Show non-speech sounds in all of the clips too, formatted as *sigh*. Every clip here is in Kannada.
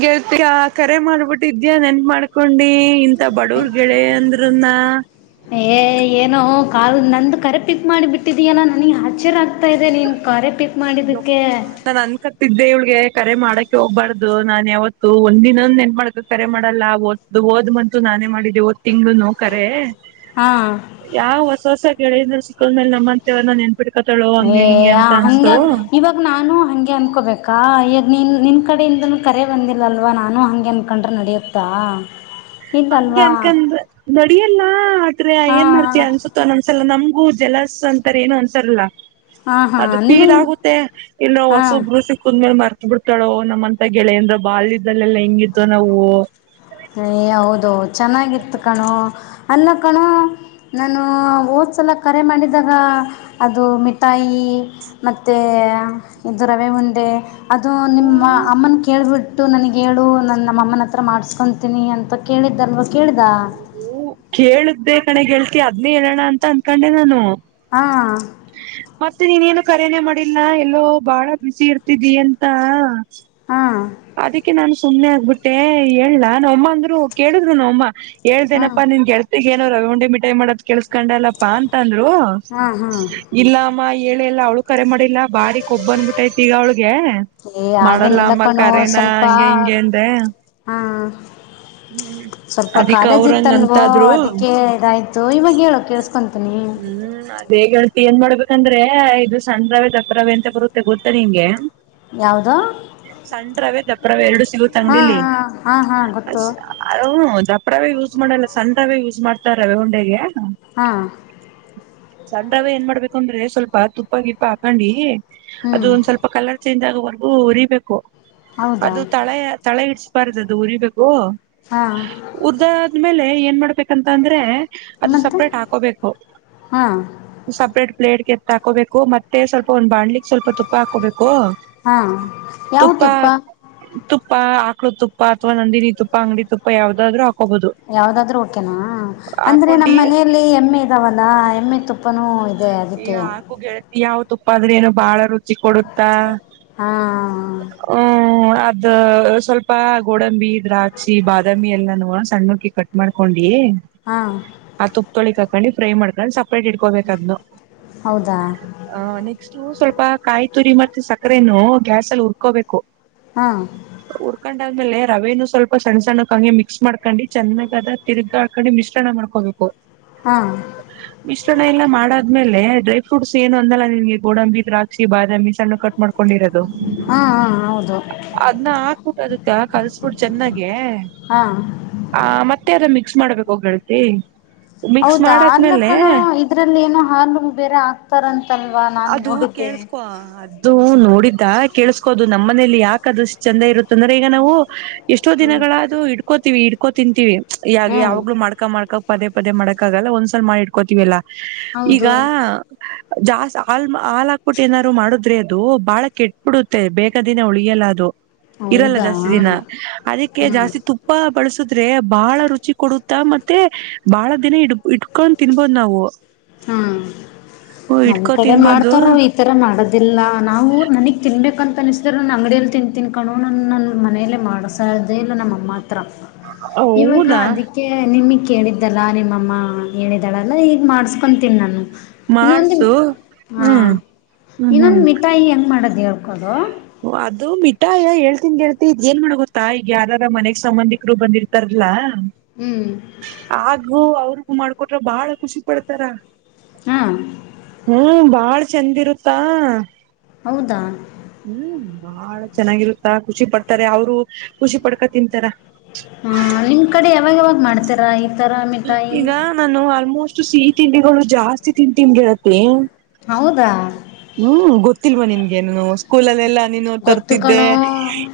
ಗೇಳ್ತಿಯ ಕರೆ ಮಾಡ್ಬಿಟ್ಟಿದ್ಯಾ ನೆನ್ಪ್ ಮಾಡ್ ಕೊಂಡಿ ಇಂತ ಬಡವರ್ ಗೆಳೆಯಂದ್ರುನ್ನ ಏ ಏನೋ ಕಾಲ್ ನಂದು ಕರೆ ಪಿಕ್ ಮಾಡಿಬಟ್ಟಿದ್ಯ ನನಗೆ ಹಚ್ಚರ ಆಯ್ತಾದೆ ನೀನ್ ಕರೆ ಪಿಕ್ ಮಾಡಿದ್ದಕ್ಕೆ ಗೊಪ್ಪ ನಾನ ಅನ್ ಕತ್ತಿದ್ದೆ ಇವಳಿಗೆ ಕರೆ ಮಾಡಕ್ಕೆೆ ಹೋಗ್ಬಾರ್ದು ನಾನನ್ ಯಾವತ್ತು ಒಂದಿನೊಂದ ನೆನ್ ಮಾಡ್ಕ ಕರೆ ಮಾಡಲ್ಲ ಓದು ಓದ್ಂತು ನಾನೇ ಮಾಡಿದ ಒದ್ ತಿಂಗ್ನು ಕರೆ ಹಾ ಯಾವ ಹೊಸ ಹೊಸ ಗೆಳೆಯರ್ ಸಿಕು ಮೇ ನಮ್ಮ ಅಂತೆೇವ ನ ಎ ಬಿಡ್ಕೊತಳೋ ಹಂಗಿಗೆ ಅಂತ ಹ ಅನ್ಸ್ತ ಇವಾಗ ನಾನು ಹಂಗೆ ಅನ್ಕೋಬೇಕು *unintelligible* ಹಂಗೆ ಅನ್ಕಂದ್ರ ನಡಿಯಲ್ಲ ಆದ್ರೆ ಹಾ ಏನ್ ಮಾಡ್ತಿಯ ಹಾ ಅನ್ಸುತ್ತ ಒಂದ್ಸಲ ನಮ್ ಹೂ ಜಲಸ್ ಅಂತಾರ ಏನು ಅಂತಾರಲ್ಲಾ ಹಾ ಹಾ ಅದು ಫೀಲ್ ನಿಮಗ್ ಆಗುತ್ತೆ ಇನ್ನು ಹಾ ವರ್ಸೊಬ್ರು ಸಿಕ್ಕುದ್ಮೇಲ್ ಮಾರ್ಕ *inaudible* ಬಿಡ್ತಾಳೋ ನಮ್ಮಂತ ಗೆಳೆಯ ಅಂದ್ರ ಬಾಲ್ದಲ್ಲೆಲ್ಲಾ ಹೆಂಗಿದೋ ನಾವು ಹೌದು ಚೆನ್ನಾಗಿತ್ತು ಕಣೊ ಅಲ್ಲ ಕಣೊ ನಾನು ಓದ್ಸಲ ಕರೆ ಮಾಡಿದಾಗ ಅದು ಮಿಠಾಯಿ ಮತ್ತ ಇದು ರವೆ ಉಂಡೆ ಅದು ನಿಮ್ಮ ಅಮ್ಮನ ಕೇಳಬಿಟ್ಟು ಇ ನನಗ್ ಹೇಳು ನನ್ನ ನಮ್ಮನ ಹತ್ರ ಮಾಡ್ಸ್ಕೊ *inaudible* ನಿ ಅಂತ ಕೇಳಿದ್ದಲ್ವ ಕೇಳ್ದ ಕೇಳುದ್ದೆ ಕನೆ ಗೆಳತಿ ಅದ್ನೇ ಹೇಳೋಣ ಅಂತ ಅಂದಕೊಂಡೆ ನಾನು ಹಾ ಮತ್ತೆ ನೀನೇನು ಕರೇನೆ ಮಾಡಿಲ್ಲ ಎಲ್ಲೋ ಬಾಳ ಬಿಸಿ ಇರ್ತಿದಿ ಅಂತ ಹಾಂ ಸುಮ್ಮ್ನೆ ಆಗ್ಬಿಟ್ಟೆ ಹಲ್ಲಾ ನಾವಮ್ಮ ಅಂದ್ರು ಕೇಳಿದ್ರು ನಾವಮ್ಮ ಹಾಂ ಹೇಳ್ದೆನಪ್ಪ ನಿಮ್ ಗೆಳತಿ ಈಗ ಏನು ರವಿ ಉಂಡಿ ಮಿಠಾಯಿ ಮಾಡೋದ ಕೆಲ್ಸಗೊಂಡೆಲಪ್ಪ ಅಂತ ಅಂದ್ಲ ಓ ಹಾಂ ಹಾಂ ಇಲ್ಲಾ ಮಾಯ್ ಹೇಳ ಎಲ್ಲ ಅವಳು ಕರೆ ಮಾಡಿಲ್ಲ ಬಾರಿ ಕೊಬ್ಬ ಅನ್ಬಿಟ್ಟೈತಿ ಈಗ ಅವಳಿಗೆ ಏ ಮಾಡಲ್ಲ ಹಾಗೇನಿಲ್ಲ ಮ ಸ್ವಲ್ಪ ಹ ಹ್ಮ್ ಸ್ವಲ್ಪ ಅದಿಕ್ ಕಾಲೇಜ್ ಅವ್ರಂಗ ಇತ್ತನ್ೋ ಅಂತಾದ್ರು ಅದಕ್ಕೆ ಇದಾಯ್ತು ಇವಾಗ ಹೇಳು ಕೇಳಸ್ಕೊ ಹ್ಮ್ ಅದ ಹೇಗ ಏನ್ ಮಾಡ್ಬೇಕಂದ್ರೆ ಇದು ಸಂದ್ರವೆ ದತ್ತವೆ ಅಂತ ಬರುತ್ತೆ ಗೊತ್ತ ನಿಂಗೆ ಯಾವುದೋ ಸಣ್ರವೇ ದಪ್ರವ ಎರಡು ಸಿಗು ಹಾ ಅಂಗಡಿಲಿ ಹಾ ಹಾ ಗೊತ್ತು ದ ಪವೇ ಯೂಸ್ ಮಾಡಲ್ಲ ಸಣ್ಣವೇ ಯೂಸ್ ಮಾಡ್ತಾರ ರವೆೇ ಉಂಡೆಗೆ ಹಾ ಚಂದ್ರವೇ ಏನ್ ಮಾಡ್ಬೇಕು ಅಂದ್ರೆ ಸ್ವಲ್ಪ ತುಪ್ಪ ಗಿಪ್ಪ ಹಾಕಂಡಿ ಅದು ಹ್ಮ್ ಒಂದ್ ಸ್ವಲ್ಪ ಕಲರ್ ಚಿಂದಾಗವರೆಗೂ ಉರಿಬೇಕು ಹೌದಾ ಅದು ತಳೆ ತಳೆ ಇಡ್ *unintelligible* ಅದು ಉರಿಬೇಕು. ಹಾ ಉರ್ದಾದ್ಮೇಲೆ, ಏನ್ ಮಾಡ್ಬೇಕಂತ ಅಂದ್ರೆ, ಅದು ಮತ್ತೆ ಸಪ್ರೇಟ್ ಹಾಕೋಬೇಕು ಹಾ ಸಪ್ರೇಟ್ ಪ್ಲೇಟ್ಗೆ ಎತ್ತ ಹಾಕೋಬೇಕು, ಮತ್ತೆ ಸ್ವಲ್ಪ ಒಂದು ಬಾಣ್ಲಿಗ್ ಸ್ವಲ್ಪ ತುಪ್ಪ ಹಾಕೋಬೇಕು. ಹಾ.. ಯಾವ ತುಪ್ಪ? ತುಪ್ಪ ಆಕೃತುಪ್ಪ ಅಥವಾ ನಂದಿನಿ ತುಪ್ಪ ಅಂಗಡಿ ತುಪ್ಪ ಯಾವ್ದಾದ್ರೂ ಹಾ ಯಾವ್ದಾದ್ರೂ ಓಕೇನಾ? ಅಂದ್ರೆ ಹಾಕೊಂಡಿ ನಮ್ಮ್ ಮನೆಯಲ್ಲಿ ಎಮ್ಮೆ ಇದಾವಲ್ಲ, ಎಮ್ಮೆ ತುಪ್ಪನೂ ಇದೆ ಅದಕ್ಕೆ. ಯಾವ್ ತುಪ್ಪ ಆದ್ರ ಏನು ಬಾಳ ರು ಚಿ ಕೊಡುತ್ತ, ಹಾ ಹ್ಮ ದ ಸ್ವಲ್ಪ ಗೋಡಂಬಿ ದ್ರಾಕ್ಷಿ ಬಾದಾಮಿ ಎಲ್ಲನೂ ಸಣ್ಣಕ್ಕೆ ಕಟ್ ಮಾಡ್ಕೊಂಡು ಇ ಹಾ ಆ ತುಪ್ದೊಳಿಕ್ ಹಾಕೊಂಡಿ ಫ್ರೈ ಮಾಡ್ಕೊಂಡು ಸಪ್ರೇಟ್ ಇಡ್ಕೋಬೇಕು ಅದ್ನು. ಹೌದಾ ಅ ನೆಕ್ಸ್ಟ್ ಸ್ವಲ್ಪ ಕಾಯಿ ತುರಿ ಮತ್ತೆ ಸಕ್ಕರೆೇನು ಗ್ಯಾಸ ಅಲ್ಲಿ ಉುರ್ಕೋಬೇಕು ಹಾ ಾದ್ಮೇಲೆ ರವೆೇನು ಸ್ವಲ್ಪ ಸಣ್ಣ ಸಣ್ಣಕ್ಕೆ ಹಂಗೆ ಮಿಕ್ಸ್ ಮಾಡ್ಕೊಂಡಿ ಚೆನ್ನಾಗದ ತಿರುಗ ಹಾಕೊಂಡು ಮಿಶ್ರಣ ಮಾಡ್ಕೊಬೇಕು ಹಾ ಮಿಶ್ರಣ ಎಲ್ಲ ಮಾಡಾದ್ಮೇಲೆ ಮೇಲೆ, ಡ್ರೈ ಫ್ರೂಟ್ಸ್ ಏನು ಅಂದಲ್ಲ ನಿನ್ಗೆ ಗೋಡಂಬಿ ದ್ರಾಕ್ಷಿ ಬಾದಾಮಿ ಸಣ್ಣಕ್ಕೆ ಕಟ್ ಮಾಡ್ ೊಂಡಿರದು ಹಾ ಹಾ ಹೌದು ಅದ್ನ ಹಾಕ್ಬಿಟ್ಟು ಅದಕ್ಕೆ ಕಲ್ಸ್ಬಿಟ್ಟು ಚೆನ್ನಾಗೆ, ಹಾ ಆ ಮತ್ತೆ ಅದ ಮ ಸ್ ಮಾಡ್ಬೇಕು *unintelligible* ಹೌದಾ ಆರ್ನ ಮಾಡಾದ್ಮೇಲೆ ಕಣ ಇದ್ರಲ್ಲಿ ಏನೋ ಹಾಲು ಬೇರೆ ಆಗ್ತಾರಂತಲ್ವಾ ನಾನ್ ಅದು ನೋಡಿದ್ದೇ. ಕೇಳಿಸ್ಕೋ ಅದು ನಮ್ ಮನೇಲಿ ಯಾಕಾದಷ್ಟ್ ಚಂದ ಇರುತ್ತ ಅಂದ್ರೆ ಈಗ ನಾವು ಎಷ್ಟೋ ಹ್ಮ್ ದಿನಗಳ ಅದು ಇಡ್ಕೋ ಇಡ್ಕೋ ತಿಂತೀವಿ ಯಾಗೆ ಹ್ಮ್ ಯಾವಾಗ್ಲೂ ಮಾಡ್ಕಾ ಮಾಡ್ಕ ಪದೆ ಪದೇ ಮಾಡಕಕ್ಕಾಗಲ್ಲ ಒಂದ್ಸ ಮಾಡಿಟ್ಕೋತೀವೆಲ್ಲ ಈಗ ಹೌದು ಜಾಸ್ ಆಲ್ ಹಾ ಹಾಕ್ಬಿು ಏನಾರರು ಮಾಡುದ್ರಿ ಅದು ಅದು ಬಹಳ ಕೆಟ್ ಬಿಿಡುತ್ತೆ ಜಾಸ್ತಿ ದಿನ ಉಳಿಯಲ್ಲ ಅದು. ಇರಲ್ಲ ಹೌದಾ ಜಾಸ್ತಿ ದಿನ ಅದಕ್ಕೆ ಹ್ಮ್ ಜಾಸ್ತಿ ತುಪ್ಪ ಬಳಸ ಬಹಳ ರುಚಿ ಕೊಡುತ್ತ ಮತ್ತೆ. ಬಾಳ ದಿನ ಇಟ್ಕೊಂಡು ತಿನ್ಬೋದು್ ನಾವು. ಹ್ಮ ನಮ್ಮ್ ಇಟ್ಕೊ ಕಡೆ ತಿನ್ಬೋದು ಮಾಡ್ತಾರ ಈತರ ಮಾಡದಿಲ್ಲ ನಾವು ನನಗ್ ತಿನ್ಬೇಕಂತ. ಅನಿಸಿದ್ರು ನನ್ನ ಅಂಗಡಿಯಲ್ಲಿ ತಿಿಂದಂತನ್ಕೊಂಡು ನನ್ನ ನನ್ನ ಮನೆಯಲ್ಲೇ ಮಾಡ್ಸ್ದೇ ಇಲ್ಲ ನಮ್ಮಅಮ್ಮ ಹತ್ರ. ಇವಾಗ ಹೌದಾ ಅದಕ್ಕೆ ನಿಮ ಕೇಳಿದ್ದಲ್ಲ ನಿಮ್ಮಮ್ಮ ಹೇಳಿದ್ದಾಳೆಲ್ಲ ಈಗ ಮಾಡಿಸ. ಕೊಂತೀಿಾನು ಇನ್ನೊಂದು ಮಾಡ್ಸು ಹ ಹ್ಮ್ ಹ್ಮ್ ಇನ್ನೊಂದು ಹ್ಮ್ ಮಿಠಾಯಿ ಹೆಂಗ್ ಮಾಡದು. ಹೇಳ್ಕೋದು. ಅದು ಮಿಠಾಯ ಹೇಳ್ತಿನಿ ಗೆಳತಿ ಇಗ ಏನ್ ಮಾಡ ಗೊತ್ತಾ ಈಗ ಯಾರಾರ ಮನೆಗ್ ಸಂಬಂಧಿಕರು ಬಂದಿರ್ತಾರಲ್ಲಾ. ಹ್ಮ್ ಹಾಗು ಅವ್ರ. ಉ ಮಾಡ್ಕೊಟ್ರ ಬಾಳ ಖುಷಿ ಪಡ್ತಾರ ಹಾಂ ಹ್ಮ ಬಳ. ಚೆಂದ ಇರುತ್ತಾ. ಹೌದಾ. ಹ್ಮ್ ಬಾಳ ಚೆನ್ನಾಗಿರುತ್ತ ಖುಷಿ ಪಡ್ತಾರೆ ಅವರು ಖುಷಿ ಪಡ್ಕ ತಿಂತಾರ. ಹಾ ನಿಮ್ ಕಡೆ ಯಾವಾಗ ಯಾವಾಗ ಮಾಡ್ತೀರಾ ಈತರ ಮಿಠಾಯಿ. ಈಗ ನಾನು ಆಲ್ಮೋಸ್ಟ್ ಸಿಹಿ ತಿಂಡಿಗಳು ಜಾಸ್ತಿ ತಿಂತಿನಿ ಗೆಳತಿ. ಹೌದಾ ಹ್ಮ್ ಗೊತ್ತಿಲ್ವಾ ನಿನ್ಗೆನು. ಸ್ಕೂಲಲ್ಲಲೆಲ್ಲ. ನೀ ಗೊತ್ತು ತರ್ತಿದ್ದೆ ಕಣೋ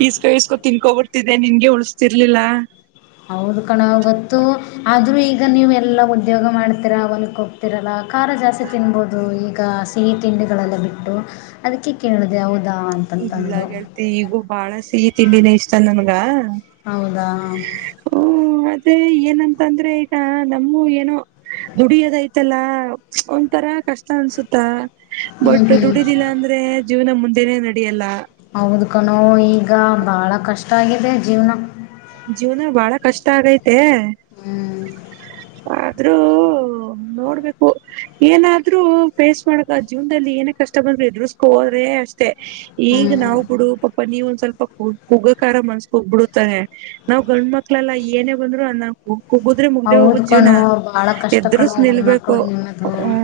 ಇಸ್ಕೋ ಇಸ್ಕೋ ತಿನ್ಕೋಬ ನಿನ್ಗೆ ಉಳಿಸತಿರ್ಲಿಲ್ಲ ಹೌದ ಕಣ ಗೊತ್ತು ಆದ್ರೂ ಈಗ ನೀವು ಎಲ್ಲ ಉದ್ಯೋಗ ಮಾಡ್ತೀರ ಅವನಕ್ ಹೋಗ್ತಿೀರಲ್ಲ ಖಾರ ಜಾಸ್ತಿ ತಿನ್ಬೋದು ಈಗ ಸಿಹಿ ತಿಂಡಿಗಳಲ್ಲ ಬಿಟ್ಟು ಅದಕ್ಕೆ ಕೇಳಿದೆ ಇಲ್ಲ ಅಂತಂತಂದು ೇಳ್ತಿ ಈಗೂ ಬಾಳ ಸಿಹಿ ತಿಂಡಿನೇ ಇಷ್ಟ ನ ಾ ಹೌದಾ ಹ ೆ ಏನಂತ ಅಂದ್ರೆ ಈಗ ನಮು ಏನೋ ದುಡಿಯೋದೈತಲ್ಲ ಒಂಂತರ ಕಷ್ಟ ಅನ್ಸುತ್ತಾ ಹ್ಞೂ ಬಟ್ ಹ್ಞೂ ದುಡಿದಿಲ್ಲ ಅಂದ್ರೆ ಜೀವನ ಮುಂದೆನೇ ನಡೆಯಲ್ಲ ಹೌದು ಕಣೋ ಈಗ ಬಾಳ ಕಷ್ಟ ಆಗಿದೆ ಜೀವ್ನ. ಜೀವ್ನ ಬಳ ಕಷ್ಟ ಆಗೈತ್ ತೆ ಹ್ಞೂ ಆದ್ರೂ ನೋಡ್ಬೇಕು, ಏನೇ ಆದ್ರೂ ಫೇಸ್ ಮಾಡಕ ಜೀವನ್ದಲ್ ಏನೇ ಕಷ್ಟ ಬಂದ್ರು ಎದ್ರ್ಸ್ ಕೋ ಹೋದ್ರೆ ಅಷ್ ತ್ತೆ ಈಗ್ ಹ್ಞೂ ನಾವು ಬುಡು ಪಾಪ ನೀವ್ ಒಂದ್ ಸ್ವಲ್ಪ ಕು ಕುಗ್ಗಕಾರ ಮನ್ಸ್ ಕೋಗ್ಬುಡ್ತಾನೆ. ನಾವ್ ಗಂಡ್ ಮಕ್ಳೆಲ್ಲ ಏನೇ ಬಂದ್ರು ಅನ್ನಕ್ ಓ ಕುಗ್ಗದ್ರೆ ಮುಗ್ದೆ ಹೌದು ಹೋಗುತ್ ಜೀವ್ನ, ಕಣೋ ಭಾಳ ಕಷ್ಟ ಕಣೋ ಎದ್ರುಸ್ ನಿಲ್ಬೇಕು, ಹೆಣ್ಮಕ್ಳಿಗೆ ನಿಮ್ಮದು ಹ್ಮೂ,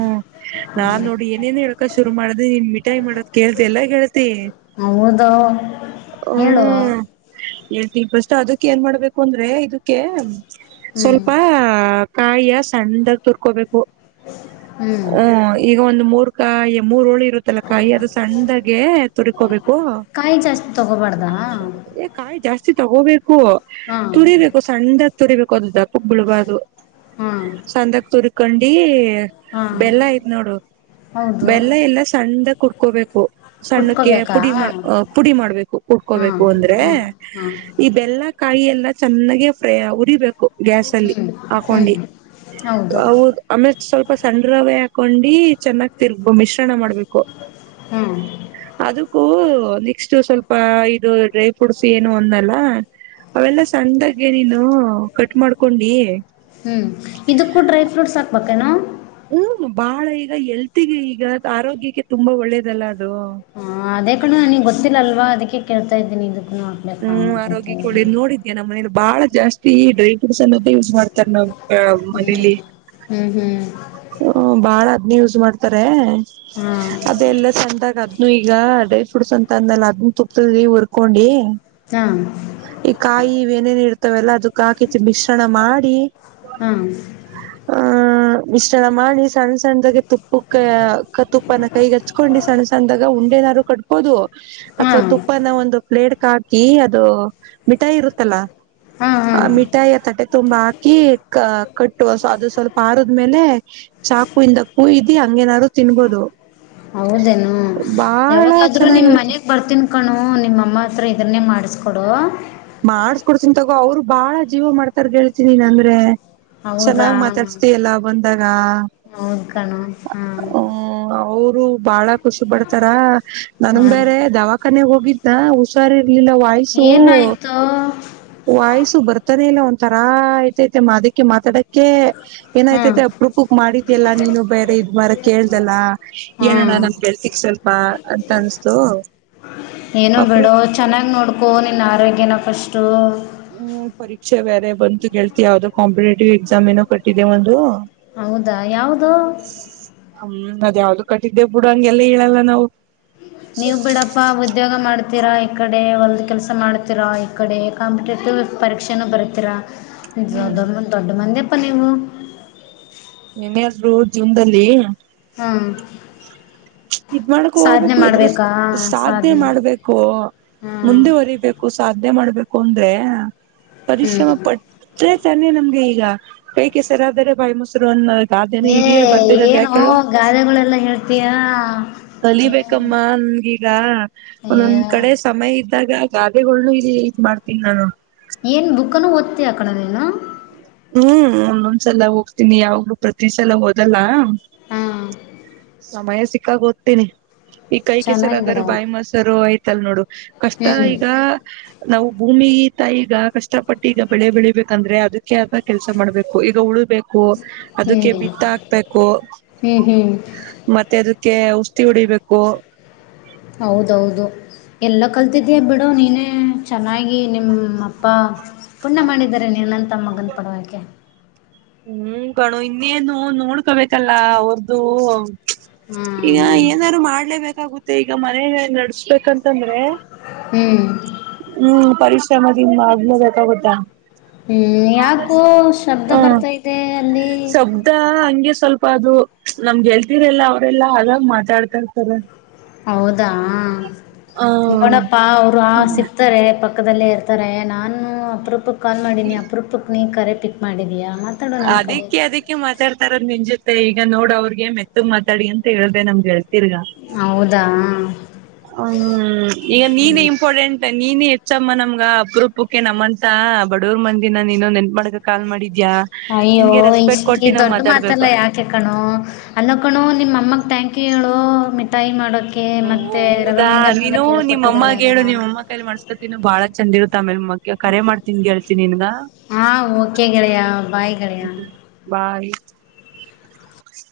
ನಾನ್ ಹ್ಞೂ ನೋಡು ಏನೇನೊ ಹೇಳ್ಕ ಶುರು ಮಾಡ್ದೆ ನೀನ್ ಮಿಠಾಯ್ ಮಾಡದ್ ಕೇಳ್ದೆ ಅಲ್ಲ ಗೆಳತಿ, ಹೌದು ಹೇಳು ಹ್ಮೂ. ಹೇಳ್ತೀಗ್ ಫಷ್ಟ್ ತದಕ್ ಏನ್ ಮಾಡ್ಬೇಕು ಅಂದ್ರೇ ಇದಕ್ಕೇ ಹ್ಞೂ ಸ್ವಲ್ಪಾ ಕಾಯಿಯ ಸಣ್ದಾಗ್ ತುರ್ಕೋಬೇಕ್ ಹ್ಞೂ *unintelligible* ಹೂಂ ಈಗ ಒಂದ್ ಮೂರ್ ಕಾಯ ಮೂರುಳಿ ಇರುತ್ತಲ್ಲ ಕಾಯಿ ಅದು ಸಣ್ದಾಗೆ ತುರಿಕೋಬೇಕು, ಕಾಯಿ ಜಾಸ್ತಿ ತಗೋಬಾರ್ದಾ ಏ ಕಾಯ್ ಜಾಸ್ತಿ ತಗೋಬೇಕ್ ಹೂ ಹಾಂ ತುರೀಬೇಕು ಸಣ್ದಾಗ್ ತುರಿಬೇಕು ಅದು ದಪ್ಪಕ್ ಬೀಳ್ಬಾರ್ದು ಹಾಂ ಸಣ್ದಾಗ್ ತುರಿ ಕಂಡೀ ಹಾಂ ಬೆಲ್ಲ ಅಯ್ತ್ ನೋಡು ಹೌದು ಬೆಲ್ಲ ಎಲ್ಲ ಸಣ್ದಾಗ್ *unintelligible* ಒ ಸಣ್ಣಕ್ಕೆ ಕುಟ್ಕೋಬೇಕಾ ಪುಡಿ ಮಾಡ್ ಹಾಂ ಅ ಪುಡಿ ಮಾಡ್ಬೇಕು ಹಾಂ ಕುಟ್ಕೋಬೇಕು ಅಂದ್ರೆ ಹಾಂ ಹಾಂ ಇದ್ ಕಾಯೆಲ್ಲ ಚೆನ್ನಾಗೆ ಫ್ರೈ ಅ ಉರಿಬೇಕು. ಗ್ಯಾಸಲ್ಲಿ ಹ್ಞೂ ಹಾಕೊಂಡಿ ಹ್ಞೂ ಹೌದು ಹೌದ್ ಆಮೇಲ್ ಸ್ವಲ್ಪ ಸಣ್ ರವೆ ಹಾಕ್ ಕೊಂಡಿ ಚೆನ್ನಾಗ್ ತಿರ್ಗ್ ಬ ಮಿಶ್ರಣ ಮಾಡ್ಬೇಕು ಹ್ಞೂ ಅದುಕ್ಕೂ ನೆಕ್ಸ್ಟ್ ಸ್ವಲ್ ಪ ಇದು ಡ್ರೈ ಫ್ರೂಟ್ಸ್ ಏನು ಅಂದ್ನಲ್ಲ ಅವೆಲ್ಲ ಸಣ್ದಾಗೆ ನೀನು ಕಟ್ ಮಾಡ್ಕೊಂಡಿ ಹ್ಮ್ ಇದುಕ್ಕೂ ಡ್ರೈ ಫ್ರೂಟ್ಸ್ ಹಾಕ್ಬೇಕೇನು? ಹ್ಮ್ ಬಾಳ ಈಗ ಹೆಲ್ತಿಗೆ ಈಗ ಆರೋಗ್ಯಕ್ಕೆ ತುಂಬಾ ಒಳ್ಳೇದಲ್ಲ ಅದ್ ಹಾಂ ಅದೇ ಕಣೋ ನಿಂಗ್ ಗೊತ್ತಿಲ್ಲಲ್ವಾ ಅದಿಕ್ಕೆ ಕೇಳ್ತ ಇದ್ದೀನಿದು. ಹ್ಮ್ ಆರೋಗ್ಯಕೊಳ್ಳೆ ನೋಡಿದ್ಯಾ ನಮ್ ಮನೇಲು ಬಾಳ ಜಾಸ್ತಿ ಈ ಡ್ರೈಫ್ರೂಟ್ಸ್ ಅನ್ನೋದು ಯೂಸ್ ಮಾಡ್ ತನ್ನು ಅ ಮಡಿಲಿ ಹ್ಞೂ ಹ್ಞೂ ಹ್ಞೂ ಹ ಬಾಳ ಅದನಿ ಯೂಸ್ ಮಾಡ್ತಾರೆ ಹಾಂ ಅದೆೇಲ್ಲ ಚಂದಾಗ ಆದ್ನು ಈಗ ಅದೇ ಫುಡ್ಸ್ಂತ ಅಂದಲ್ಲ ಅದನ್ನ ತುಪ್ತಿ ಉರ್ಕೊಂಡಿ ಹಾಂ ಈ ಕಾಯಿ ಏನೇನು ಇರ್ತವೆಲ್ಲ ಅದಕ್ಕ ಹಾಕಿ ಮಿಶ್ರಣ ಮಾಡಿ ಹಾಂ ಆ ಇಷ್ಟೆಲ್ಲ ಮಾಡಿ ಸಣ್ಣ ಸಣ್ಣದಾಗ ತುಪ್ಪ ತುಪ್ಪನ ಕೈಗೆ ಹಚ್ಕೊಂಡಿ ಸಣ್ಣ ಸಣ್ಣದಾಗ ಉಂಡೆನಾರು ಕಟ್ಬೋದು ಹಾಂ ಅಥವಾ ಹಾಂ ತುಪ್ಪನ ಒಂದು ಪ್ಲೇಟ್ ಹಾಕಿ ಅದು ಮಿಠಾಯಿ ಇರುತ್ತಲ್ಲ ಹಾಂ ಆ ಹಾಂ ಮಿಠಾಯಿಯ ತಟ್ಟೆ ತುಂಬಾ ಹಾಕಿ ಅ ಕಟ್ಟುವ ಅದು ಸ್ವಲ್ಪ ಆಾರ ಆೇಲೆ ಚಾಕು ಇಿಂದ ಕೂ್ದಿ ಹಂಗೇನಾದ್ರು ತಿನ್ಬೋದು ಹೌದೇನು ಬಾಳ ಯಾವಾಗಾದ್ರೂ ನಿಮ್ ಚೆನ್ನಾಗಿರುತ್ತೆ ಮನಯಗ್ ಬರ್ತನ್ ಕಕ್ಕೊಂಡು ನಿಮ್ಮಮ್ಮ ಹತ್ರ ಇದನ್ನೇ ಮಾಡಿಸ್ಕೊಡು ಮಾಡಸ್ಕೊಡ್ತನ್ ತಗೋ ಅವ್ರು ಬಾಳ ಜೀವ ಮಾಡ್ತಾರ್ ಹೇಳ್ತೀನಿನ್ ಅಂದ್ರೆ ಹೌದಾ ಚೆನ್ನಾಗ್ ಮಾತಾಡ್ಸ್ತಿಯಲ್ಲ ಬಂದಾಗ ಹೌದು ಕಣೋ ಹಾಂ ಹ ಬಾಳ ಖುಷಿಪಡ್ತಾರ ನನ್ಂಗ ಹಾಂ ಬೇರೆ ದವಾಖಾನೆ ಹೋಗಿದ ಹಾ ಹುಷಾರ ಇಲ್ಲಿಲ್ಲ ವಾಯ್ಸು ಏನಾಯಿತು ವಾಯ್ಸು ಬರ್ತಾನೆ ಇಲ್ಲ ಒಂಥರಾ ಆಯ್ತಯ್ತ ಮಾ ಅದಕ್ಕೆ ಮಾತ್ರ ತಡಕ್ಕೆ ಹಾಂ ಏನಾಯ್ತತೆ ಅಪ್ರಕ್ಕೂಕ್ ಮಾಡಿದ್ಯಲ್ಲಾ ನೀನು ಬೇರೆ ಇದ್ ಮಾರ ಕೇಳ್ದಲ್ಲ ಏನೋ ಹಾಂ ನಮ್ ಗೆಳ್ತಿಕ್ ಸ್ವಲ್ಪ ಅಂತ ಅನ್ಸ್ತು ಅಪೃಪ್ ನನ್ನ ಆರೋಗ್ಯನ ಫಸ್ಟು ಹ್ಮ್ ಪರೀಕ್ಷೆ ಬ್ಯಾರೆ ಬಂತು ಕೇಳ್ತಿ ಯಾವ್ದೋ ಕಾಂಪಿಟೇಟಿವ್ ಎಕ್ಸಾಮ್ ಏನೋ ಕಟ್ಟಿದೆ ಒಂದು ಹೌದಾ ಯಾಾವದು ಹ್ಮ್ ಅದ್ ಯಾವ್ದು ಕಟ್ಟಿದ್ದೆ ಬಿಡು ಹಂಗೆಲ್ಲ ಹೇಳಲ್ಲ ನಾವು ನೀವ್ ಬಿಡಪ್ಪಾ ಉದ್ಯೋಗ ಮಾಡ್ ಮಾಡತೀರಾ ಈ ಕಡೆ ಒಲ್ದ ಕೆಲ್ಸ ಮಾಡ್ತೀರಾ ಈ ಕಡೆ ಕಾಂಪಿಟೇಟಿವ್ ಪರೀಕ್ಷೆನ ಬರ್ತೀರಾ ಹ್ಮ್ ಜದ ದೊಡ್ಡ ಮಂದ ಪ್ಪ ನೀವು ಏನಾದ್ರು ಜೀವಿನ್ದಲ್ಲಿ ಹ್ಮ ಇದ್ ಮಾಡಕ ಹೋಗ್ಬೇಕು ಎದರು ಮಾಡ್ಬೇಕಾ ಸಾಧನೆ ಮಾಡ್ಬೇಕು ಹ್ಮ್ ಮುಂದೆುವರಿಬೇಕು ಸಾಧನೆ ಮಾಡ್ಬೇಕು ಕೊಂದೇ ಹ್ಮ್ ಪರಿಶ್ರಮ ಪಟ್ಟ್ರೆ ತಾನೇ ನಮ್ಗೆ ಈಗ ಕೈ ಕೆಸರಾದರೆ ಬಾಯಿ ಮೊಸೂರು ಅನ್ ಏ ಏನೋ ಗಾದೆಗಳೆಲ್ಲಾ ಹೇಳ್ ತೀಯಾ ಕಲಿಬೇಕಮ್ಮ ನನ್ಗೀಗ ಒಂದೊಂದ್ ಅಯ್ಯೋ ಕಡೆ ಸಮಯ ಇವಾಗ ಗಾದೆಗಳ್ ಇ ಇ ಮಾಡ್ತೀನಿ ನಾನು ಏನು ಬುಕ್ನು ಓದ್ತಿಯ ಕಣೋ ನೀನು ಹ್ಮ್ ಒಂದೊಂದ್ಸಲ ಹೋಗ್ತೀನಿ ಯಾವ್ರು ಪ್ರತಿ ಸಲ ಒದಲ್ಲ ಹಾ ಸಮಯ ಸಿಕ್ಕಾಗ ಓದ್ತೀನಿ ಈ ಕೈ ಕೆಸರ ಚೆನ್ನಾಗಿ ಅದಾರರು ಬಿಡವ ಬಾಯಿ ಮೊಸರು ಯ್ತ ತಲ್ ನೋಡು ಕಷ್ಟ ಹ್ಮ್ ಈಗ ನಾವುಬುಕ್ ಉಮ್ಮಿ ತಾಯಿಗ ಕಷ್ಟಪಟ್ಟು ಈಗ ಬೆಳೆ ಬೆಳಿಬೇಕಂದ್ರೆ ಅದಕ್ಕೆ ಆದ ಕೆಲ್ಸ ಮಾಡ್ಬೇಕು ಈಗ ಉಳಬೇಕು ಕೊ ಹ್ಮ್ ಅದಕ್ಕೆ ಬಿತ್ತ ಹಾಕ್ಬೇಕು ಹ್ಮ್ ಹ್ಮ್ ಮತ್ತೆ ಅದು ಕೆ ಔಷದಿ ಹೊಡಿಬೇಕು ಹೌದೌದು ಎಲ್ಲ ಕಲ್ತಿದಯ ಬಿಡು ನೀನೇ ಚೆನ್ನಾಗಿ ನಿಮ್ಮ ಅಪ್ಪ ಪುಣ್ಯ ಮಾಡಿದಿದ್ದಾರೆ ನೀನಂತ ಮಗನ್ ಪಡೆಯುವಿಕೆ ಹ್ಮ್ ಕಣ್ಣೋ ಇನ್ನೇನು ನೋಡ್ಕೊಬೇಕಲ್ಲ ಅವೃದು ಈಗ ಹ್ಮ್ ಏನಾದ್ರು ಮಾಡ್ಲೇಬೇಕಾಗುತ್ತೆ ಮತ್ತೆ ಈಗ ಮನೆ ನಡೆಸಬೇಕು ಯಂತಂದ್ರೆ ಹ್ಮ್ ಹ್ಮ್ ಹ್ಮ್ ಪರಿಶ್ರಮ ದಿನ ಮಾಡ್ಲೆ ಗೋತಾ ಹ್ಮ್ ಯಾಕು ಶಬ್ದ ಹ್ಮ ಬರತ್ತಾ ಇದ್ ದೇ ಶಬ್ದ ಹಂಗೆ ಸ್ವಲ್ಪ ಅದು ನಮ ಹೆಳತಿರೆಲ್ಲ ಅವರ ಅಲ್ಲಾ ಆಗಾಗ್ ಮಾತಾಡ್ತಾ ಇರ್ತಾರೆ ಹೌದಾ ಆ ನೋಣಪ್ಪಾ ಅವರು ಆ ಸಿಗ್ತಾರೆ ಪಕ್ಕ ಪಕ್ಕದಲ್ಲೇ ಇರ್ತಾರೆ ನಾನು ಅಪರೂಪ ಕಾಲ್ ಮಾಡೀನಿ ಇಲ್ ಅಪುರುಪುಕ್ ನಿಂಗ್ ಕರೆ ಪಿಕ್ ಮಾಡಿದಯಾ ಅದಿಕ್ಕೆ ಅದಿಕ್ಕೆ ಮಾತಾಡ್ತಾರದ್ ನಿನ್ ಜೊತೆ ಇಗ ಈಗ ನೋಡ್ ಅವ್ರಿಗ ಮ ಎತ್ತತ್ ಮಾತಾಡಿ ಅಂತ ಹೇಳ್ದ ನಮ್ಗೆ ಹೇಳ ಹೌದಾ ಹ್ಮ್ ಈಗ ನೀನ್ ಇಂಪಾರ್ಟೆಂಟ್ ನೀನೆ ಹೆಚ್ಚಮ್ಮ ನಮ್ಗ ಅಪರೂಪಕ್ಕೆ ನಮ್ಮಂತ ಬಡವರ್ ಮಂದಿನ ನೀನು ನೆನಪ ಮಾಡಕ ಕಾಲ ಮಾಡಿದ್ದ ಅಯ್ಯೋ ಇ ಈ ದೊಡ್ಡ ಮಾತಲ್ಲ ಮಾತಾಡ್ಬೇಕು ಯಾಕೆ ಕಣೋ ಅನ್ನೋ ಕಣೊ ನಿಮ ಅಮ್ಮ ಥ್ಯಾಂಕ್ ಕೇಳು ಮಿಠಾಯಿ ಮಾಡದು ಹ ಹೌದಾ ನೀನು ನಿಮ್ಮಮ್ಮಗ ಹೇಳ್ಕೊಟ್ಟಿದ್ದಾಳಲ್ಲ ಹೇಳು ನಿಮ್ಮಮ್ಮ ಕೈಲಿ ಮಾಡಸ್ಕೊತಿನ ಬಾಳ ಚಂಡಗ ತ್ತಮೇಲೆ ಕರೆ ಮಾಡ್ತೀನಿ ನಿನ್ಗ ಹಾಂ ಓಕೆ ಗೆಳೆಯ ಬಾಯ್ ಗೆಳೆಯ ಬಾಯ್ *inaudible*